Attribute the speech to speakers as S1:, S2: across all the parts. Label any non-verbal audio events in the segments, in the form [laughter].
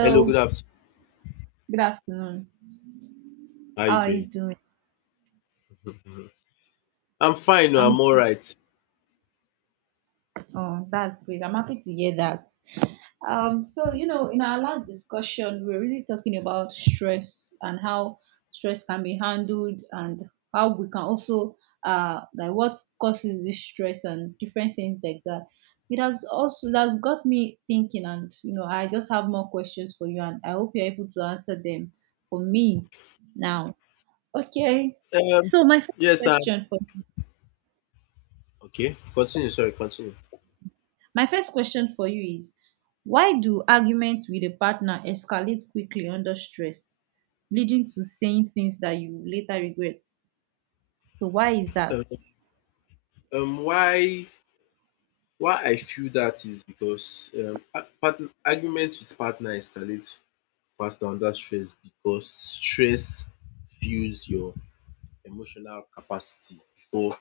S1: Hello, good afternoon.
S2: good afternoon.
S1: How are
S2: How are you
S1: you
S2: doing?
S1: doing? [laughs] I'm fine. No,
S2: I'm
S1: I'm all right.
S2: Oh, that's great. I'm happy to hear that. In our last discussion, we were really talking about stress and how stress can be handled and how we can also like what causes this stress and different things like that. It has got me thinking and I just have more questions for you and I hope you're able to answer them for me now. Okay.
S1: Um,
S2: So my first
S1: yes, sir.
S2: question for
S1: Okay, continue. Sorry, continue.
S2: My first question for you is why do arguments with a partner escalate quickly under stress, leading to saying things that you later regret? So why is that?
S1: Um, um, why why I feel that is because arguments with partner escalate faster under stress because stress fuels your emotional capacity before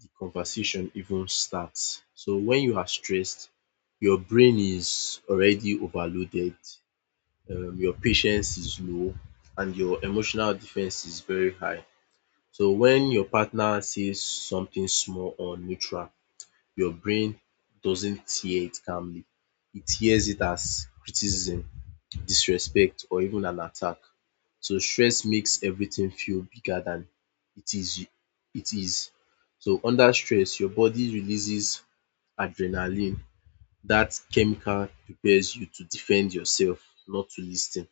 S1: the conversation even starts. So when you are stressed, your brain is already overloaded, your patience is low, and your emotional defense is very high. So when your partner says something small or neutral, your brain doesn't hear it calmly. It hears it as criticism, disrespect, or even an attack. So stress makes everything feel bigger than it is it is. So under stress, your body releases adrenaline. That chemical prepares you to defend yourself, not to lis ten.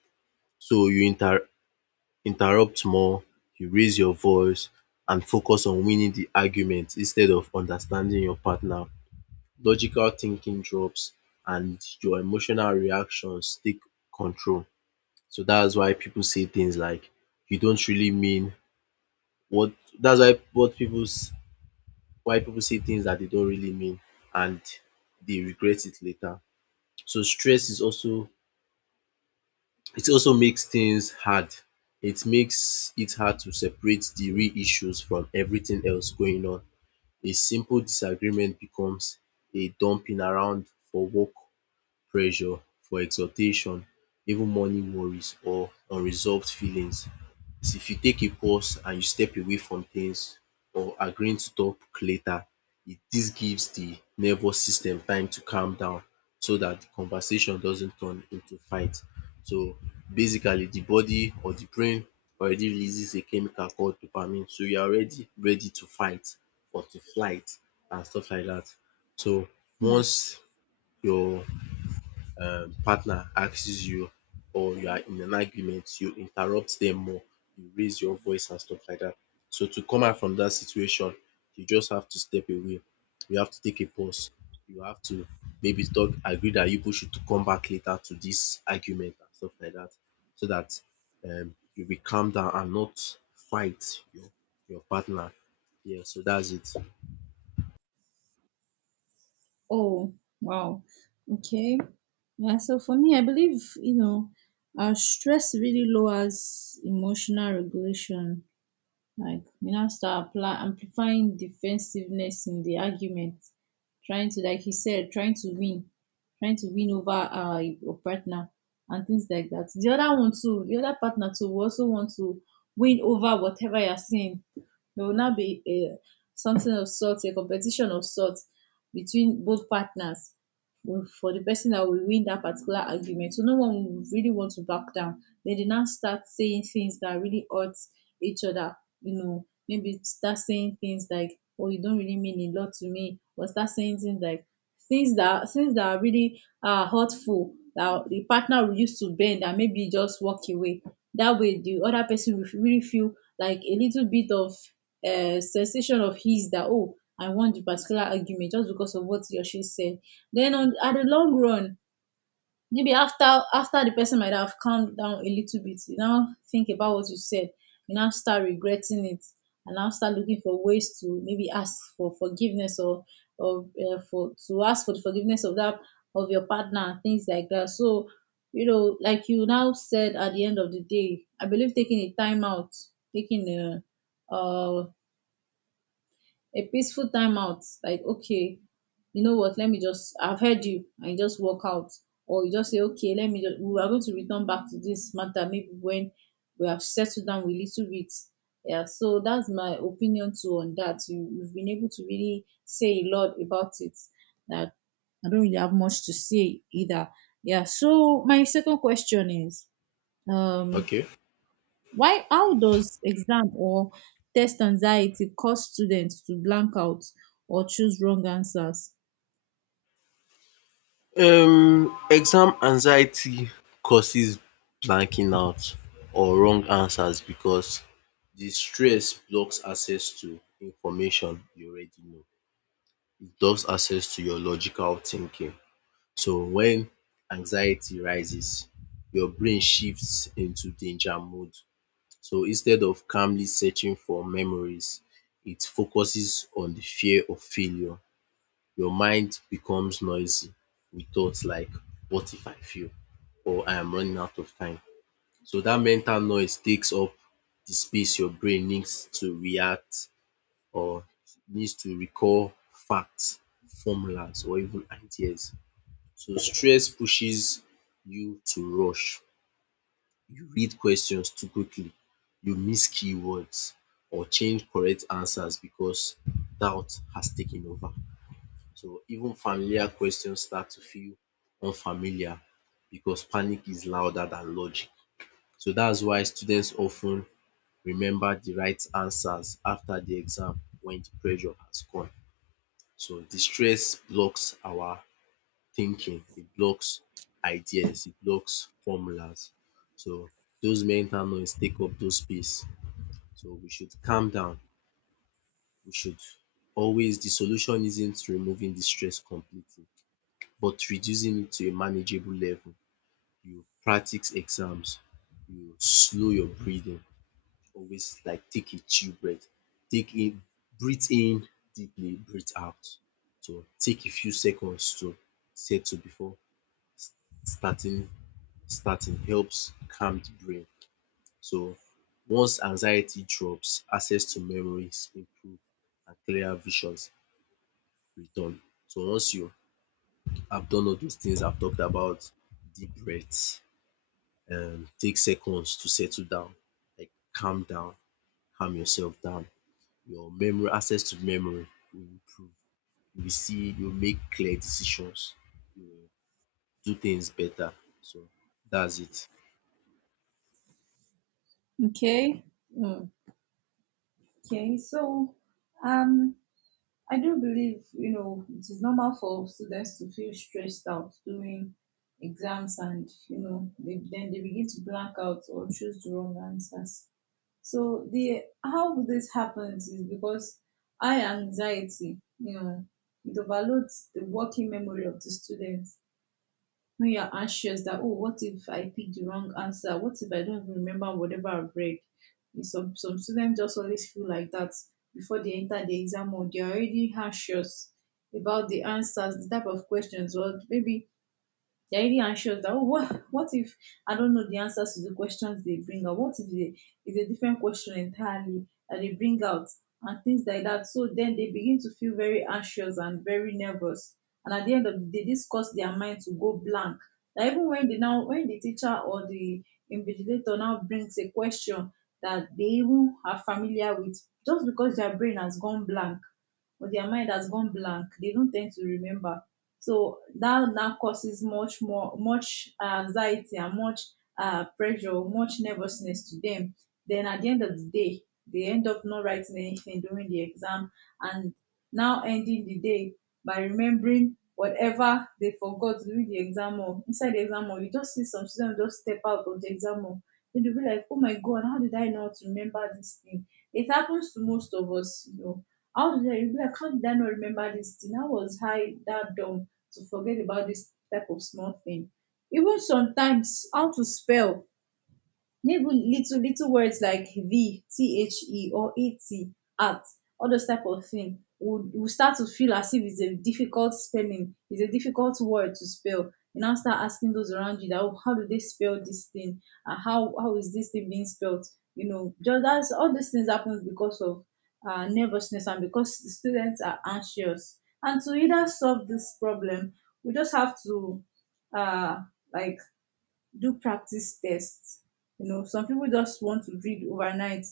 S1: So you interrupt more, you raise your voice, and focus on winning the argument instead of understanding your partner. Logical thinking drops and your emotional reactions take control. So that's why people say things like, "You don't really mean what that's why what people s- why people say things that they don't really mean," and they regret it later. So stress is also It also makes things hard. It makes it hard to separate the real issues from everything else going on. A simple disagreement becomes a dumping around for work pressure, for exhortation, even morning worries or unresolved feelings. Is if you take a pause and you step away from things or agreeing to talk later, it this gives the nervous system time to calm down so that the conversation doesn't turn into fight. So basically the body or the brain already releases a chemical called dopamine. So you are already ready to fight or to flight and stuff like that. So
S2: Hmm.
S1: once your partner asks you or you are in an argument, you interrupt them more, you raise your voice and stuff like that. So to come out from that situation, you just have to step away. You have to take a pause. You have to maybe talk, agree that you push it to come back later to this argument and stuff like that, so that you will calm down and not fight your your partner. Yeah, so that's it.
S2: Oh, wow. Okay. Yeah, so for me, I believe, stress really lowers emotional regulation. Like you now start apply amplifying defensiveness in the argument, trying to like he said, trying to win over your partner and things like that. The other partner too will also want to win over whatever you're saying. It will now be a something of sorts, a competition of sorts between both partners for the person that will win that particular argument. So no one will really want to back down. They did not start saying things that really hurt each other. You know, maybe start saying things like, "Oh, you don't really mean a lot to me," or start saying things like things that are really hurtful that the partner will use to bend and maybe just walk away. That way, the other person will really feel like a little bit of sensation of his that oh, I want the particular argument just because of what he or she said. Then on at the long run, maybe after the person might have calmed down a little bit, you now think about what you said, you now start regretting it, and now start looking for ways to maybe ask for forgiveness or for to ask for the forgiveness of that of your partner and things like that. So you know, like you now said, at the end of the day, I believe taking a time out, taking uh, a peaceful time out, like okay, you know what, let me just, I've heard you, and you just walk out, or you just say, okay, let me just, we are going to return back to this matter maybe when we have settled down a little bit. Yeah, so that's my opinion too on that. You, you've been able to really say a lot about it that I don't really have much to say either. Yeah, so my second question is, um
S1: Okay.
S2: why, how does exam or test anxiety cause students to blank out or choose wrong answers?
S1: Exam anxiety causes blanking out or wrong answers because the stress blocks access to information you already know. It blocks access to your logical thinking. So when anxiety rises, your brain shifts into danger mode. So instead of calmly searching for memories, it focuses on the fear of failure. Your mind becomes noisy with thoughts like, "What if I fail?" or "I am running out of time." So that mental noise takes up the space your brain needs to react or needs to recall facts, formulas, or even ideas. So stress pushes you to rush. You read questions too quickly, you miss keywords, or change correct answers because doubt has taken over. So even familiar questions start to feel unfamiliar because panic is louder than logic. So that's why students often remember the right answers after the exam when the pressure has gone. So the stress blocks our thinking, it blocks ideas, it blocks formulas. So those mental noise take up those space. So we should calm down. We should always The solution isn't removing the stress completely but reducing it to a manageable level. You practice exams, you slow your breathing, always like take a chill breath, take in breathe in deeply, breathe out. So take a few seconds to settle before starting. Starting helps calm the brain. So once anxiety drops, access to memories improve and clearer visions return. So once you have done all those things I've talked about, deep breaths. Take seconds to settle down, like calm down, calm yourself down. Your memory, access to memory, will improve. You will see, you will make clear decisions. You will do things better. So that's it.
S2: Okay. Mm. Okay, so um, I do believe, you know, it is normal for students to feel stressed out during exams and, you know, then they begin to blank out or choose the wrong answers. So the how this happens is because high anxiety, you know, it overloads the working memory of the student when you're anxious that oh, what if I pick the wrong answer, what if I don't even remember whatever I've read. And some students just always feel like that before they enter the exam, or they're already anxious about the answers, the type of questions, or maybe daily shows that oh, what if I don't know the answers to the questions they bring out? What if they, it's a different question entirely that they bring out and things like that? So then they begin to feel very anxious and very nervous. And at the end of the day, this causes their mind to go blank. That even when they now, when the teacher or the invigilator now brings a question that they even are familiar with, just because their brain has gone blank or their mind has gone blank, they don't tend to remember. So that now causes much anxiety and much pressure, much nervousness to them. Then at the end of the day, they end up not writing anything during the exam and now ending the day by remembering whatever they forgot during the exam hall. Inside the exam hall, you just see some students just step out of the exam hall. Then they'll be like, oh my God, how did I not remember this thing? It happens to most of us, you know. You'll be like, how did I not remember this thing? How was I that dumb to forget about this type of small thing? Even sometimes how to spell maybe little little words like V, the or et at all those type of thing would will start to feel as if it's a difficult spelling, it's a difficult word to spell. You now start asking those around you that oh, how do they spell this thing? How how is this thing being spelled? You know, just that's all these things happen because of nervousness and because the students are anxious. And to either solve this problem, we just have to uh, like do practice tests. You know, some people just want to read overnight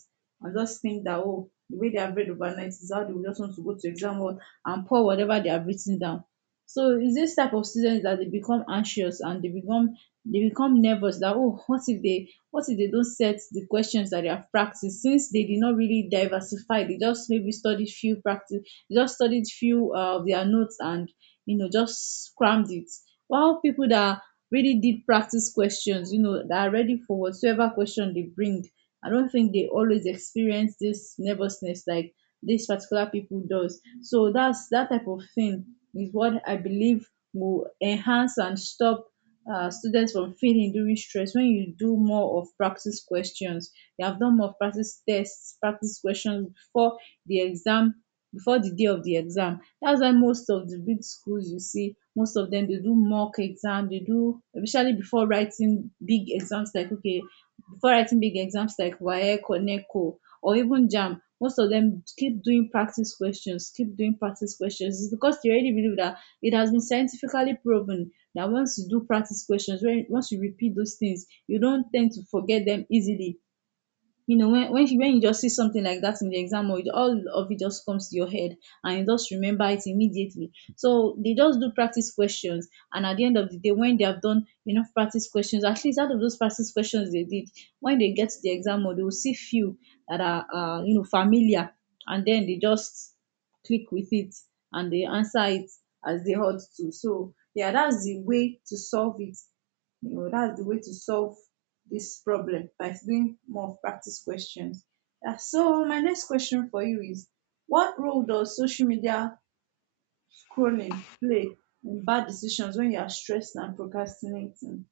S2: and just think that, oh, the way they have read overnight is how they will just want to go to exam hall and pour whatever they have written down. So it's this type of students that they become nervous that oh, what if they, what if they don't set the questions that they have practiced, since they did not really diversify, they just maybe studied few practice they just studied few of their notes and you know just crammed it, while people that really did practice questions, you know, that are ready for whatsoever question they bring. I don't think they always experience this nervousness like this particular people does. So that's that type of thing is what I believe will enhance and stop students from feeling during stress when you do more of practice questions. You have done more of practice tests, practice questions before the exam, before the day of the exam. That's why most of the big schools you see, most of them they do mock exam. They do especially before writing big exams like okay Before writing big exams like WAEC or NECO or even JAMB, most of them keep doing practice questions, keep doing practice questions. It's because they already believe that it has been scientifically proven that once you do practice questions, when once you repeat those things, you don't tend to forget them easily. You know, when you just see something like that in the exam or it, all of it just comes to your head and you just remember it immediately. So they just do practice questions, and at the end of the day when they have done enough practice questions, at least out of those practice questions they did, when they get to the exam or, they will see few that are you know familiar, and then they just click with it and they answer it as they ought to. So yeah, that's the way to solve it, you know, that's the way to solve this problem, by doing more practice questions. Yeah, so my next question for you is what role does social media scrolling play in bad decisions when you are stressed and procrastinating?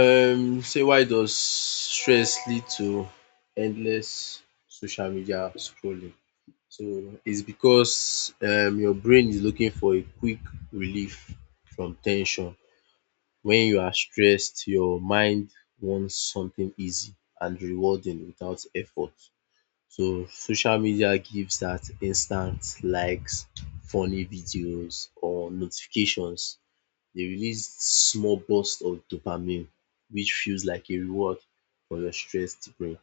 S1: Say, why does stress lead to endless social media scrolling? So it's because your brain is looking for a quick relief from ten sion. When you are stressed, your mind wants something easy and rewarding without effort. So social media gives that instant likes, funny videos, or notifications. They release small bursts of dopamine, which feels like a reward for your stressed brain.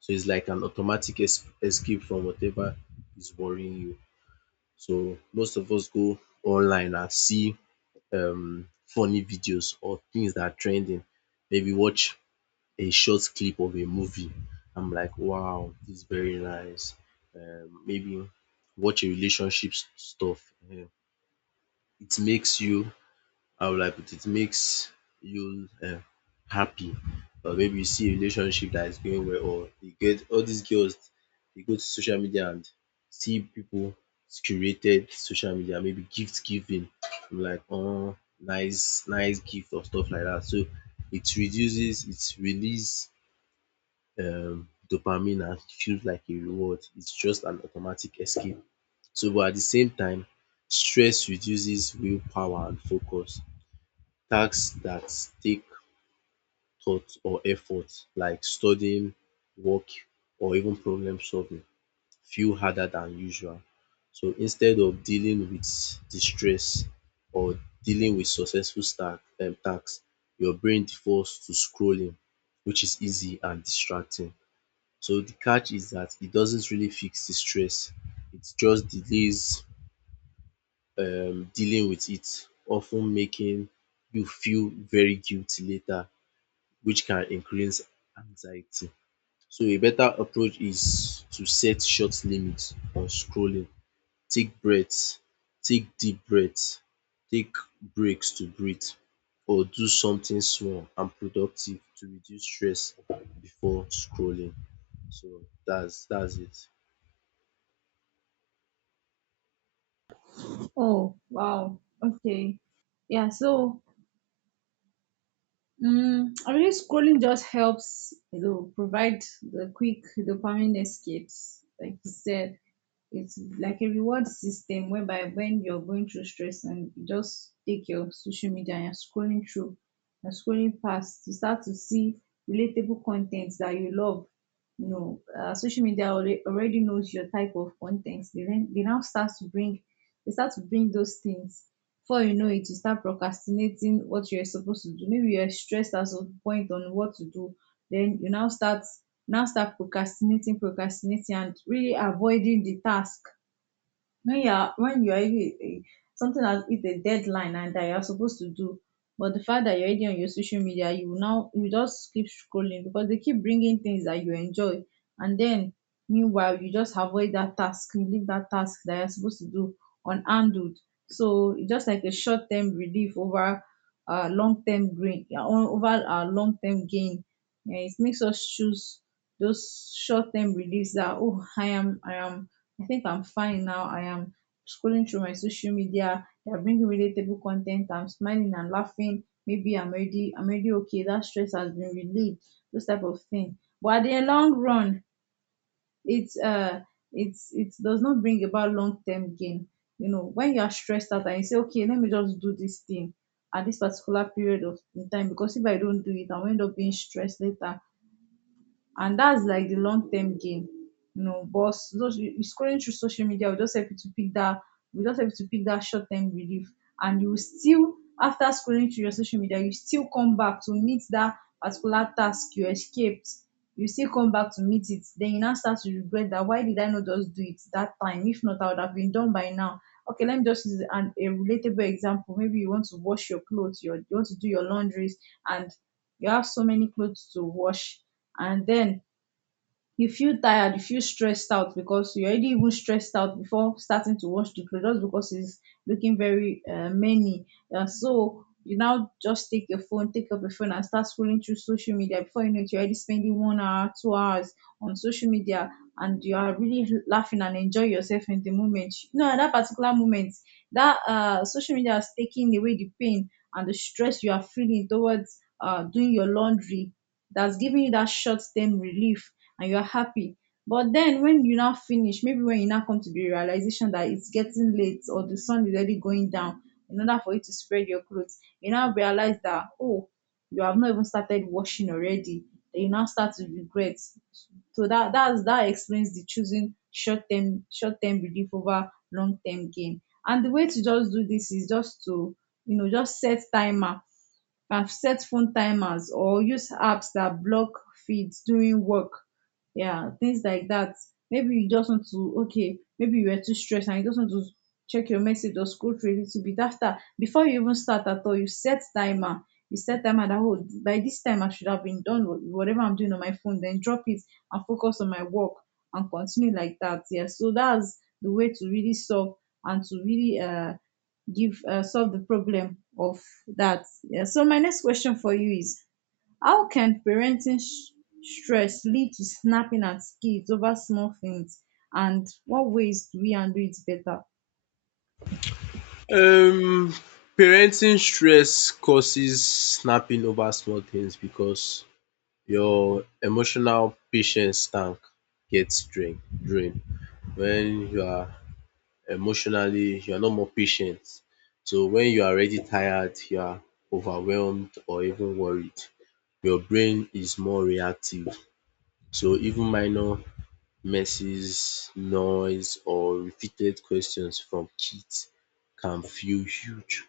S1: So it's like an automatic escape from whatever is worrying you. So most of us go online and see funny videos or things that are trending. Maybe watch a short clip of a movie. I'm like, wow, this is very nice. Maybe watch a relationship stuff. um It makes you, how will I put it, makes you happy, or maybe you see a relationship that is going well, or you get all these girls. They go to social media and see people curated social media, maybe gift giving, like, oh, nice, nice gift or stuff like that. So it reduces, it release dopamine and feels like a reward. It's just an automatic escape. So but at the same time, stress reduces willpower and focus. Tasks that take thought or effort, like studying, work, or even problem solving, feel harder than usual. So instead of dealing with the stress or dealing with successful stack tasks, your brain defaults to scrolling, which is easy and distracting. So the catch is that it doesn't really fix the stress. It just delays dealing with it, often making you feel very guilty later, which can increase anxiety. So a better approach is to set short limits on scrolling. Take breaths, take deep breaths, take breaks to breathe, or do something small and productive to reduce stress before scrolling. So that's it.
S2: Oh, wow. Okay. Yeah, so I mean, scrolling just helps, you know, provide the quick dopamine escapes, like you said. It's like a reward system whereby when you're going through stress and you just take your social media and you're scrolling past, you start to see relatable contents that you love. You know, social media already knows your type of contents. They now start to bring they start to bring those things. Before you know it, you start procrastinating what you're supposed to do. Maybe you're stressed at some point on what to do. Then you now start procrastinating and really avoiding the task when you are already something as is a deadline and that you are supposed to do, but the fact that you're already on your social media, you now you just keep scrolling because they keep bringing things that you enjoy, and then meanwhile you just avoid that task, you leave that task that you're supposed to do unhandled. So it's just like a short-term relief over long-term gain. Yeah, over long-term gain. Yeah, it makes us choose those short-term reliefs that I am, I think I'm fine now. I am scrolling through my social media. They are bringing relatable content. I'm smiling and laughing. Maybe I'm already okay. That stress has been relieved. Those type of thing. But at the long run, it's uh, it's it does not bring about long term gain. You know, when you are stressed out and you say, okay, let me just do this thing at this particular period of in time, because if I don't do it, I'll end up being stressed later, and that's like the long term gain. You know, but those you scrolling through social media will just help you to pick that will just help you to pick that short term relief. And you will still, after scrolling through your social media, you still come back to meet that particular task you escaped. You still come back to meet it, then you now start to regret that, why did I not just do it that time? If not, I would have been done by now. Okay, let me just use an a relatable example. Maybe you want to wash your clothes, your, you want to do your laundries, and you have so many clothes to wash. And then you feel tired, you feel stressed out, because you're already even stressed out before starting to wash the clothes, just because it's looking very many. So you now just take your phone, take up your phone and start scrolling through social media. Before you know it, you're already spending 1 hour, 2 hours on social media. And you are really laughing and enjoy yourself in the moment, you know, at that particular moment that social media is taking away the pain and the stress you are feeling towards doing your laundry. That's giving you that short-term relief and you're happy. But then when you now finish, maybe when you now come to the realization that it's getting late or the sun is already going down, in order for you to spread your clothes, you now realize that, oh, you have not even started washing already. Then you now start to regret. So that that explains the choosing short term, short term relief over long term gain. And the way to just do this is just to, you know, just set timer. I've set phone timers or use apps that block feeds during work. Yeah, things like that. Maybe you just want to, okay, maybe you were too stressed and you just want to check your message or scroll through a little bit after. Before you even start at all, you set timer. You set timer that, oh, by this time, I should have been done with whatever I'm doing on my phone. Then drop it and focus on my work and continue like that. Yeah, so that's the way to really solve and to really give solve the problem of that. Yeah. So my next question for you is, how can stress lead to snapping at kids over small things and what ways do we handle it better?
S1: Um Parenting stress causes snapping over small things because your emotional patience tank gets drained. When you are emotionally, you are not more patient. So when you are already tired, you are overwhelmed or even worried, your brain is more reactive. So even minor messes, noise, or repeated questions from kids can feel huge.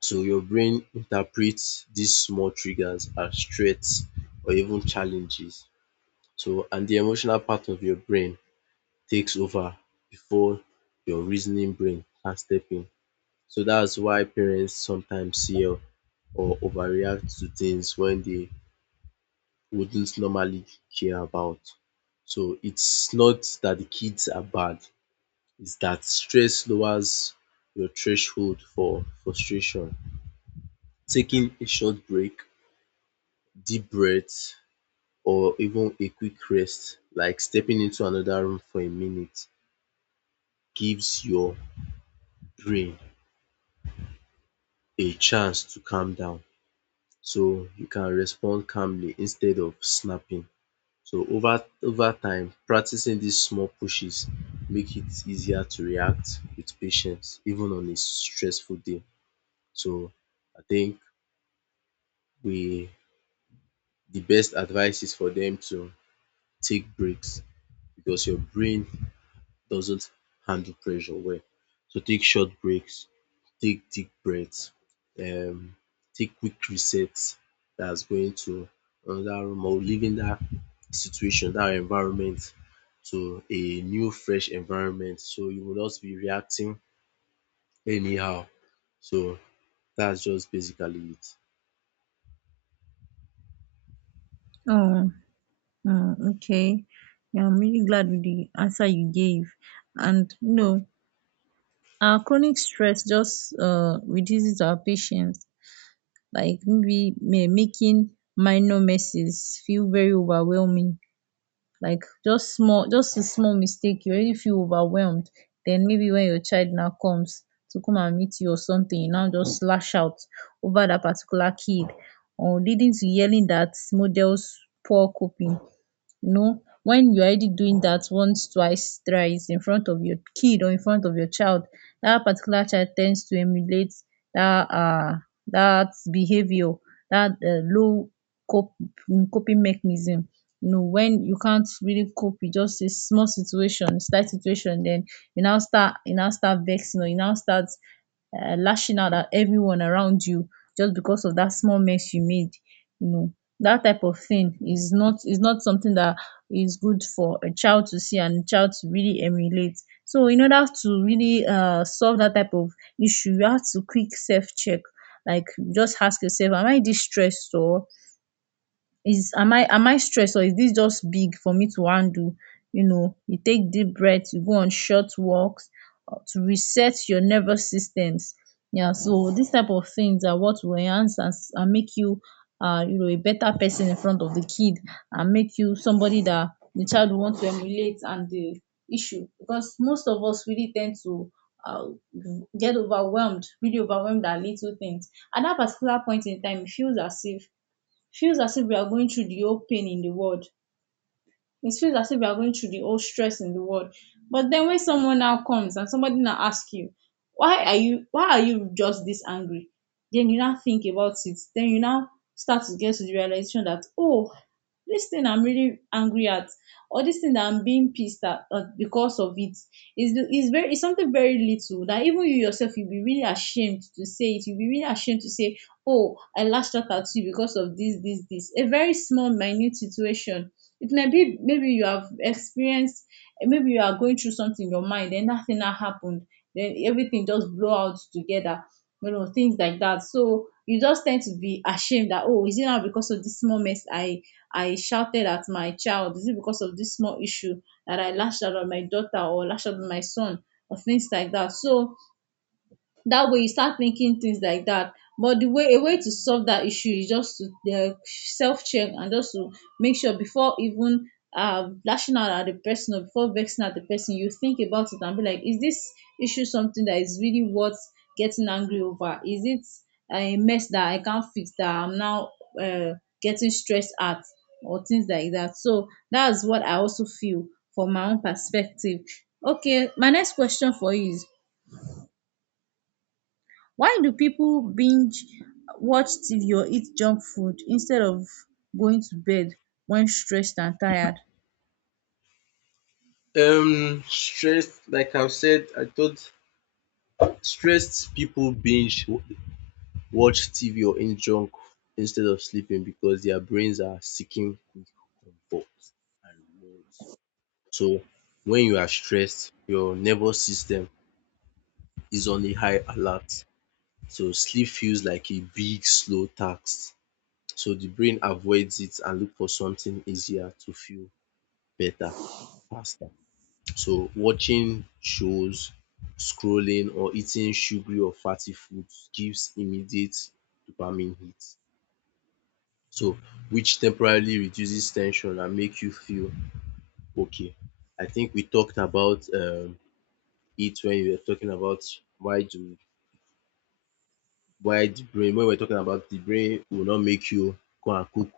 S1: So your brain interprets these small triggers as threats or even challenges. And the emotional part of your brain takes over before your reasoning brain can step in. So that's why parents sometimes yell or overreact to things when they wouldn't normally care about. So it's not that the kids are bad, it's that stress lowers your threshold for frustration. Taking a short break, deep breath, or even a quick rest, like stepping into another room for a minute, gives your brain a chance to calm down so you can respond calmly instead of snapping. So over time, practicing these small pushes make it easier to react with patience even on a stressful day. So I think we the best advice is for them to take breaks because your brain doesn't handle pressure well. So take short breaks, take deep breaths, um, take quick resets, that's going to another room or leaving that situation, that environment, to a new fresh environment. So you will not be reacting anyhow. So that's just basically it.
S2: Oh, mm, okay. Yeah, I'm really glad with the answer you gave. And you know, our chronic stress just reduces our patience. Like maybe making minor messes feel very overwhelming, like just small, just a small mistake, you already feel overwhelmed. Then maybe when your child now comes to come and meet you or something, you now just lash out over that particular kid, or leading to yelling that models poor coping. You know, when you're already doing that once, twice, thrice in front of your kid or in front of your child, that particular child tends to emulate that uh that behavior, that low cop- coping mechanism. You know, when you can't really cope with just a small situation, slight situation, then you now start vexing or you now start lashing out at everyone around you just because of that small mess you made. You know, that type of thing is not something that is good for a child to see and a child to really emulate. So in order to really solve that type of issue, you have to quick self check. Like, just ask yourself, am I distressed, or is am I stressed, or is this just big for me to handle? You know, you take deep breath, you go on short walks to reset your nervous systems. Yeah, so these type of things are what will enhance and make you you know a better person in front of the kid and make you somebody that the child will want to emulate and the issue, because most of us really tend to uh, get overwhelmed, really overwhelmed at little things. At that particular point in time, it feels as if, feels as if we are going through the whole pain in the world, it feels as if you are going through the whole stress in the world. But then when someone now comes and somebody now asks you, why are you, why are you just this angry? Then you now think about it. Then you now start to get to the realization that, oh, this thing I'm really angry at, or this thing that I'm being pissed at because of it, is very, is something very little that even you yourself you'll be really ashamed to say it. You'll be really ashamed to say, oh, I lashed out at you because of this, this, this. A very small, minute situation it may be, maybe you have experienced, maybe you are going through something in your mind, then that thing that happened, then everything just blow out together. You know, things like that. So you just tend to be ashamed that, oh, is it now because of this small mess I shouted at my child? Is it because of this small issue that I lashed out at my daughter or lashed out at my son, or things like that? So that way you start thinking things like that. But the way, a way to solve that issue is just to self-check, and just to make sure before even lashing out at the person or before vexing at the person, you think about it and be like, is this issue something that is really worth getting angry over? Is it a mess that I can't fix that I'm now uh, getting stressed at, or things like that? So that's what I also feel from my own perspective. Okay, my next question for you is, why do people binge watch TV or eat junk food instead of going to bed when stressed and tired?
S1: Stressed Like I've said, I thought stressed people binge watch TV or eat junk instead of sleeping because their brains are seeking quick comfort and rewards. So when you are stressed, your nervous system is on a high alert. So sleep feels like a big slow task. So the brain avoids it and look for something easier to feel better faster. So watching shows, scrolling, or eating sugary or fatty foods gives immediate dopamine hit. So which temporarily reduces tension and make you feel okay. I think we talked about it when we were talking about, why do why the brain, when we were talking about the brain will not make you go and cook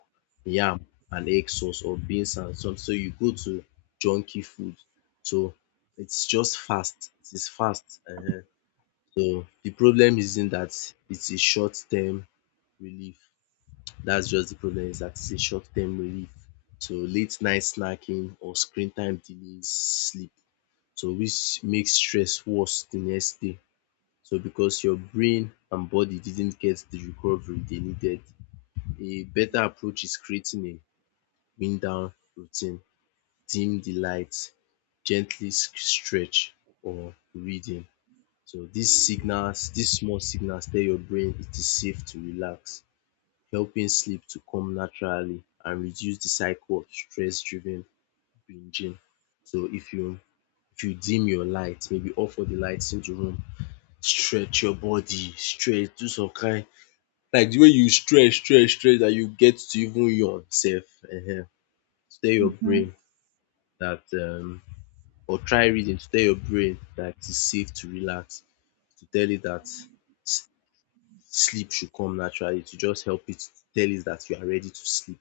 S1: yam and egg sauce or beans and some, so you go to junky food. So it's just fast, it is fast. So the problem isn't that it's a short term relief. That's just, the problem is that it's a short-term relief. So late night snacking or screen time delays sleep. So which makes stress worse the next day. So because your brain and body didn't get the recovery they needed. A better approach is creating a wind down routine. Dim the lights, gently stretch, or reading. So these signals, these small signals tell your brain it is safe to relax, helping sleep to come naturally and reduce the cycle of stress-driven binging. So if you dim your light, maybe off all the lights in the room, stretch your body, stretch, do some kind, like the way you stretch stretch stretch that you get to even yawn sef, um tell your
S2: Mhm.
S1: brain that, or try reading to tell your brain dat it's safe to relax, to tell it dat sleep should come naturally, to just help it, to tell it that you are ready to sleep.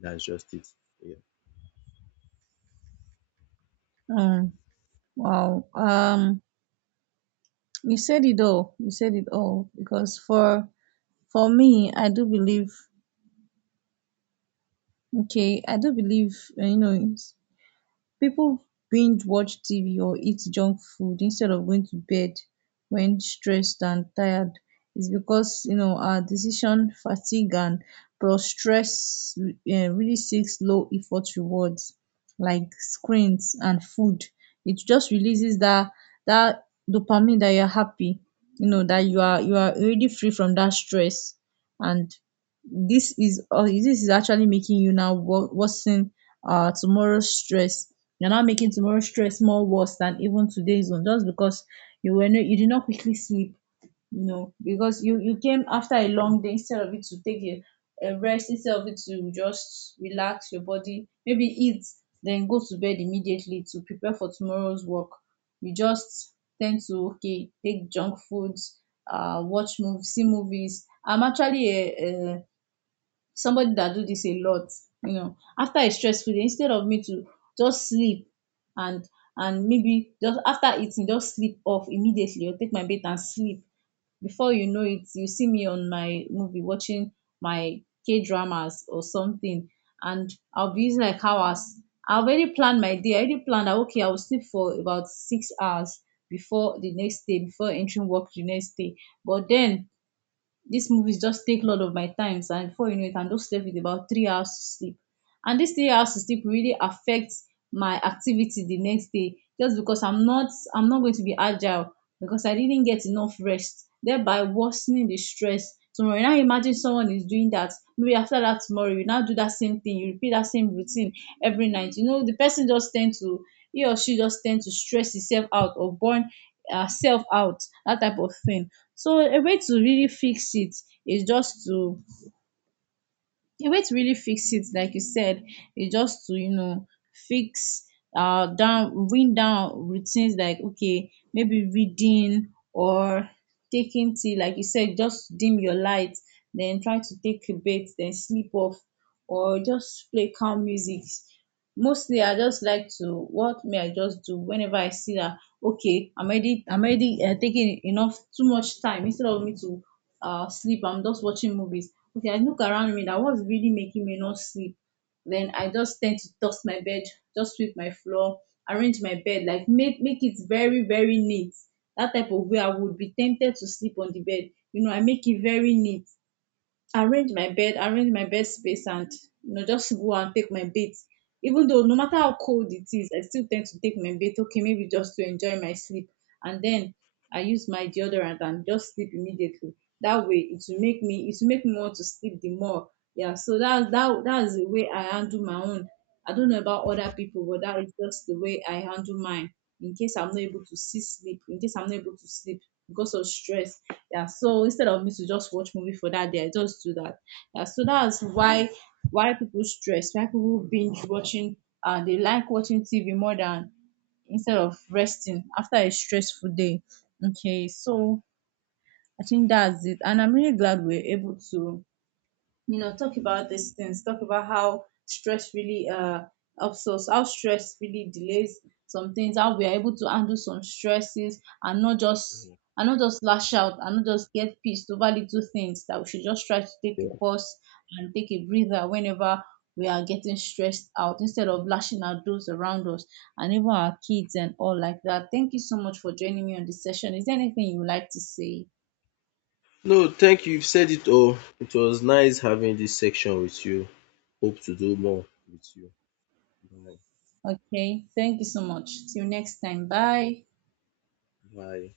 S1: That's just it. Yeah.
S2: Mm. Wow. You said it all. You said it all. Because for me, I do believe. Okay, I do believe. You know, people binge watch TV or eat junk food instead of going to bed when stressed and tired is because, you know, our decision fatigue and plus stress really seeks low effort rewards like screens and food. It just releases that dopamine that you're happy, you know, that you are already free from that stress. And this is, or this is actually making you now worsen tomorrow's stress. You're not making tomorrow's stress more worse than even today's one, just because you were, no, you did not quickly sleep, you know, because you came after a long day instead of it to take a rest, instead of it to just relax your body, maybe eat, then go to bed immediately to prepare for tomorrow's work. You just tend to, okay, take junk foods, watch movies, see movies. I'm actually a somebody that do this a lot. You know, after a stressful day, instead of me to just sleep and and maybe just after eating just sleep off immediately or take my bath and sleep, before you know it, you see me on my movie, watching my K dramas or something. And I'll be using like hours. I already planned my day, I already planned that, okay, I will sleep for about 6 hours before the next day, before entering work the next day. But then these movies just take a lot of my times, and before you know it, I'm just left with about 3 hours to sleep. And these 3 hours to sleep really affects my activity the next day, just because I'm not, I'm not going to be agile because I didn't get enough rest, thereby worsening the stress. So when I imagine someone is doing that, maybe after that tomorrow you now do that same thing, you repeat that same routine every night, you know, the person just tend to, he or she just tend to stress himself out or burn herself out, that type of thing. So a way to really fix it is just to, a way to really fix it, like you said, is just to, you know, fix down, bring down routines, like okay, maybe reading or taking tea, like you said, just dim your light, then try to take a bath, then sleep off, or just play calm music. Mostly, I just like to, what may I just do whenever I see that, okay, I'm already taking enough, too much time instead of me to sleep. I'm just watching movies. Okay, I look around me that what's really making me not sleep. Then I just tend to dust my bed, just sweep my floor, arrange my bed, like make it very very neat. That type of way I would be tempted to sleep on the bed. You know, I make it very neat, arrange my bed, arrange my bed space, and you know, just go and take my bath. Even though no matter how cold it is, I still tend to take my bath, okay, maybe just to enjoy my sleep. And then I use my deodorant and just sleep immediately. That way it will make me, it will make me want to sleep the more. Yeah, so that's that's the way I handle my own. I don't know about other people, but that is just the way I handle mine, in case I'm not able to see sleep, in case I'm not able to sleep because of stress. Yeah, so instead of me to just watch movie for that day, I just do that. Yeah, so that's why people stress, why people binge watching, they like watching TV more than, instead of resting after a stressful day. Okay, so I think that's it, and I'm really glad we're able to, you know, talk about these things, talk about how stress really helps us, how stress really delays some things, how we are able to handle some stresses, and not just, and not just lash out and not just get pissed over little things, that we should just try to take a pause and take a breather whenever we are getting stressed out instead of lashing out those around us and even our kids and all like that. Thank you so much for joining me on this session. Is there anything you would like to say?
S1: No, thank you. You've said it all. It was nice having this section with you. Hope to do more with you. Bye.
S2: Okay, thank you so much, till next time, bye.
S1: Bye.